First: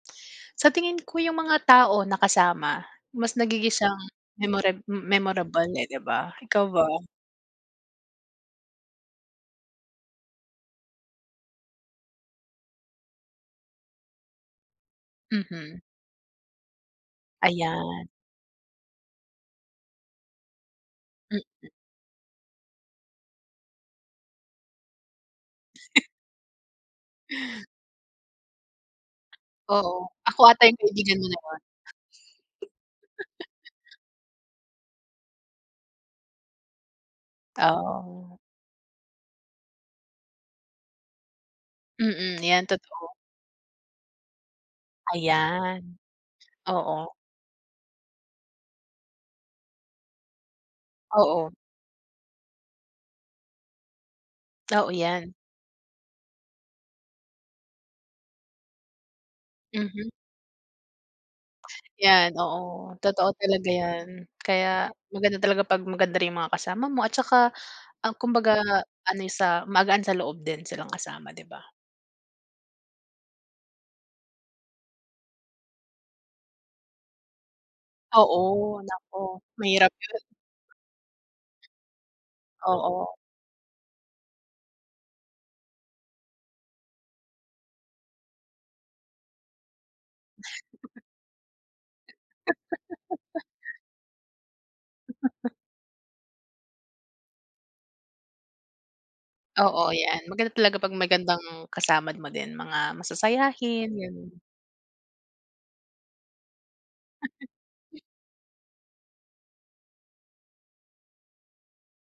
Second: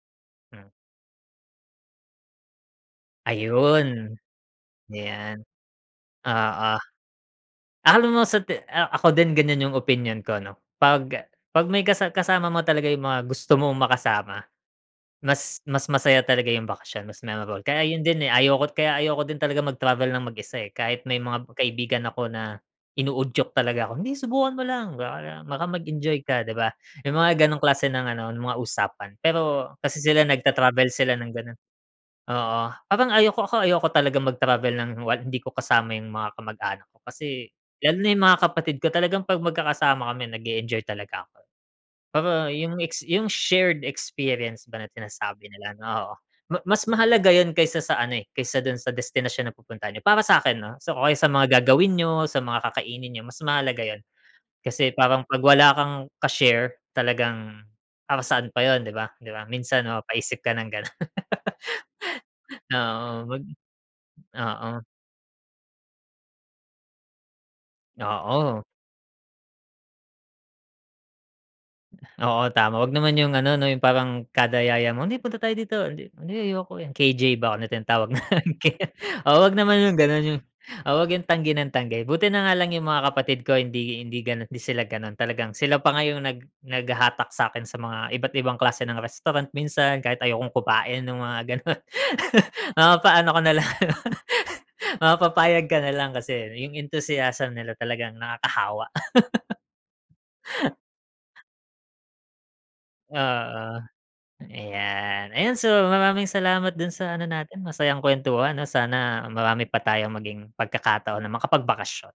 Hmm. Sa tingin ko, yung mga tao na kasama. Mas nagigisang Ayun. memora Ayan. memorable eh, 'di ba? Ikaw Oo. ba? Akala mo sa te ah, ako din ganyan yung opinyon ko, 'no. 'Pag 'pag may kasa kasama mo talaga yung mga gusto mong makasama, mas Mhm. mas masaya talaga yung bakasyon, mas memorable. Kaya ayun Ayan. din eh, ayoko kaya ayoko din talaga mag-travel ng mag-isa, eh. Kahit may mga Mhm. kaibigan ako na inuudyok talaga ako, "Hindi, subukan mo lang baka baka mag-enjoy ka, 'di ba?" Yung mga gano'ng klase ng ano, mga usapan. Pero kasi Oo. sila Ako ata yung nagta-travel sila kaibigan mo ng na gano'n. yun. Oo. Parang ayoko ako ayoko talagang mag-travel ng wal hindi ko kasama yung mga kamag-anak ko, kasi lalo na yung Oh. mga kapatid ko, talagang 'pag magkakasama kami nag-e-enjoy talaga ako. Pero Mm. Yan yung ex totoo. yung shared experience ba na sinasabi nila, Ayan. oo, ma mas Oo. mahalaga yun kaysa sa ano eh, kaysa dun sa destinasyon na pupuntahan niyo, para sa'kin, ah, so o kaya sa Oo. mga gagawin niyo, sa mga kakainin niyo, mas mahalaga yun. Oo, Kasi parang yan. 'pag wala kang ka-share talagang, para saan pa yun, 'di ba? 'Di ba minsan Mhm. mapapaisip ka ng gano'n. Yan, oo. Oo, Totoo mag talaga yan. oo. Kaya maganda talaga 'pag maganda rin yung mga kasama mo at saka, ah, kumbaga Oo. ano eh, sa magaan sa loob din silang kasama, 'di ba? Oo, tama. Huwag naman yung ano, yung parang kada yaya mo, "Hindi, punta tayo dito", "Hindi, ayoko eh", KJ ba yung tinatawag na yun K Oo. Naku, Oo, huwag naman mahirap yung yun. ganun, yung oo, huwag yung tanggi ng tanggi. Buti na nga lang yung mga Oo. kapatid ko hindi hindi gano'n hindi sila gano'n. Talagang sila pa nga yung nag naghahatak sakin sa mga iba't ibang klase ng restaurant minsan, kahit ayokong kumain ng mga gano'n. Mapapaano ko na lang, mapapapayag ka na lang kasi yung enthusiasm nila talagang nakakahawa. Oo, yan. Maganda talaga 'pag magandang kasama mo din, mga Oo. masasayahin, ganun Ayan. Ayan, so, maraming salamat dun sa ano natin, masayang kuwentuhan, 'no, sana marami pa tayong maging pagkakataon na makapagbakasyon.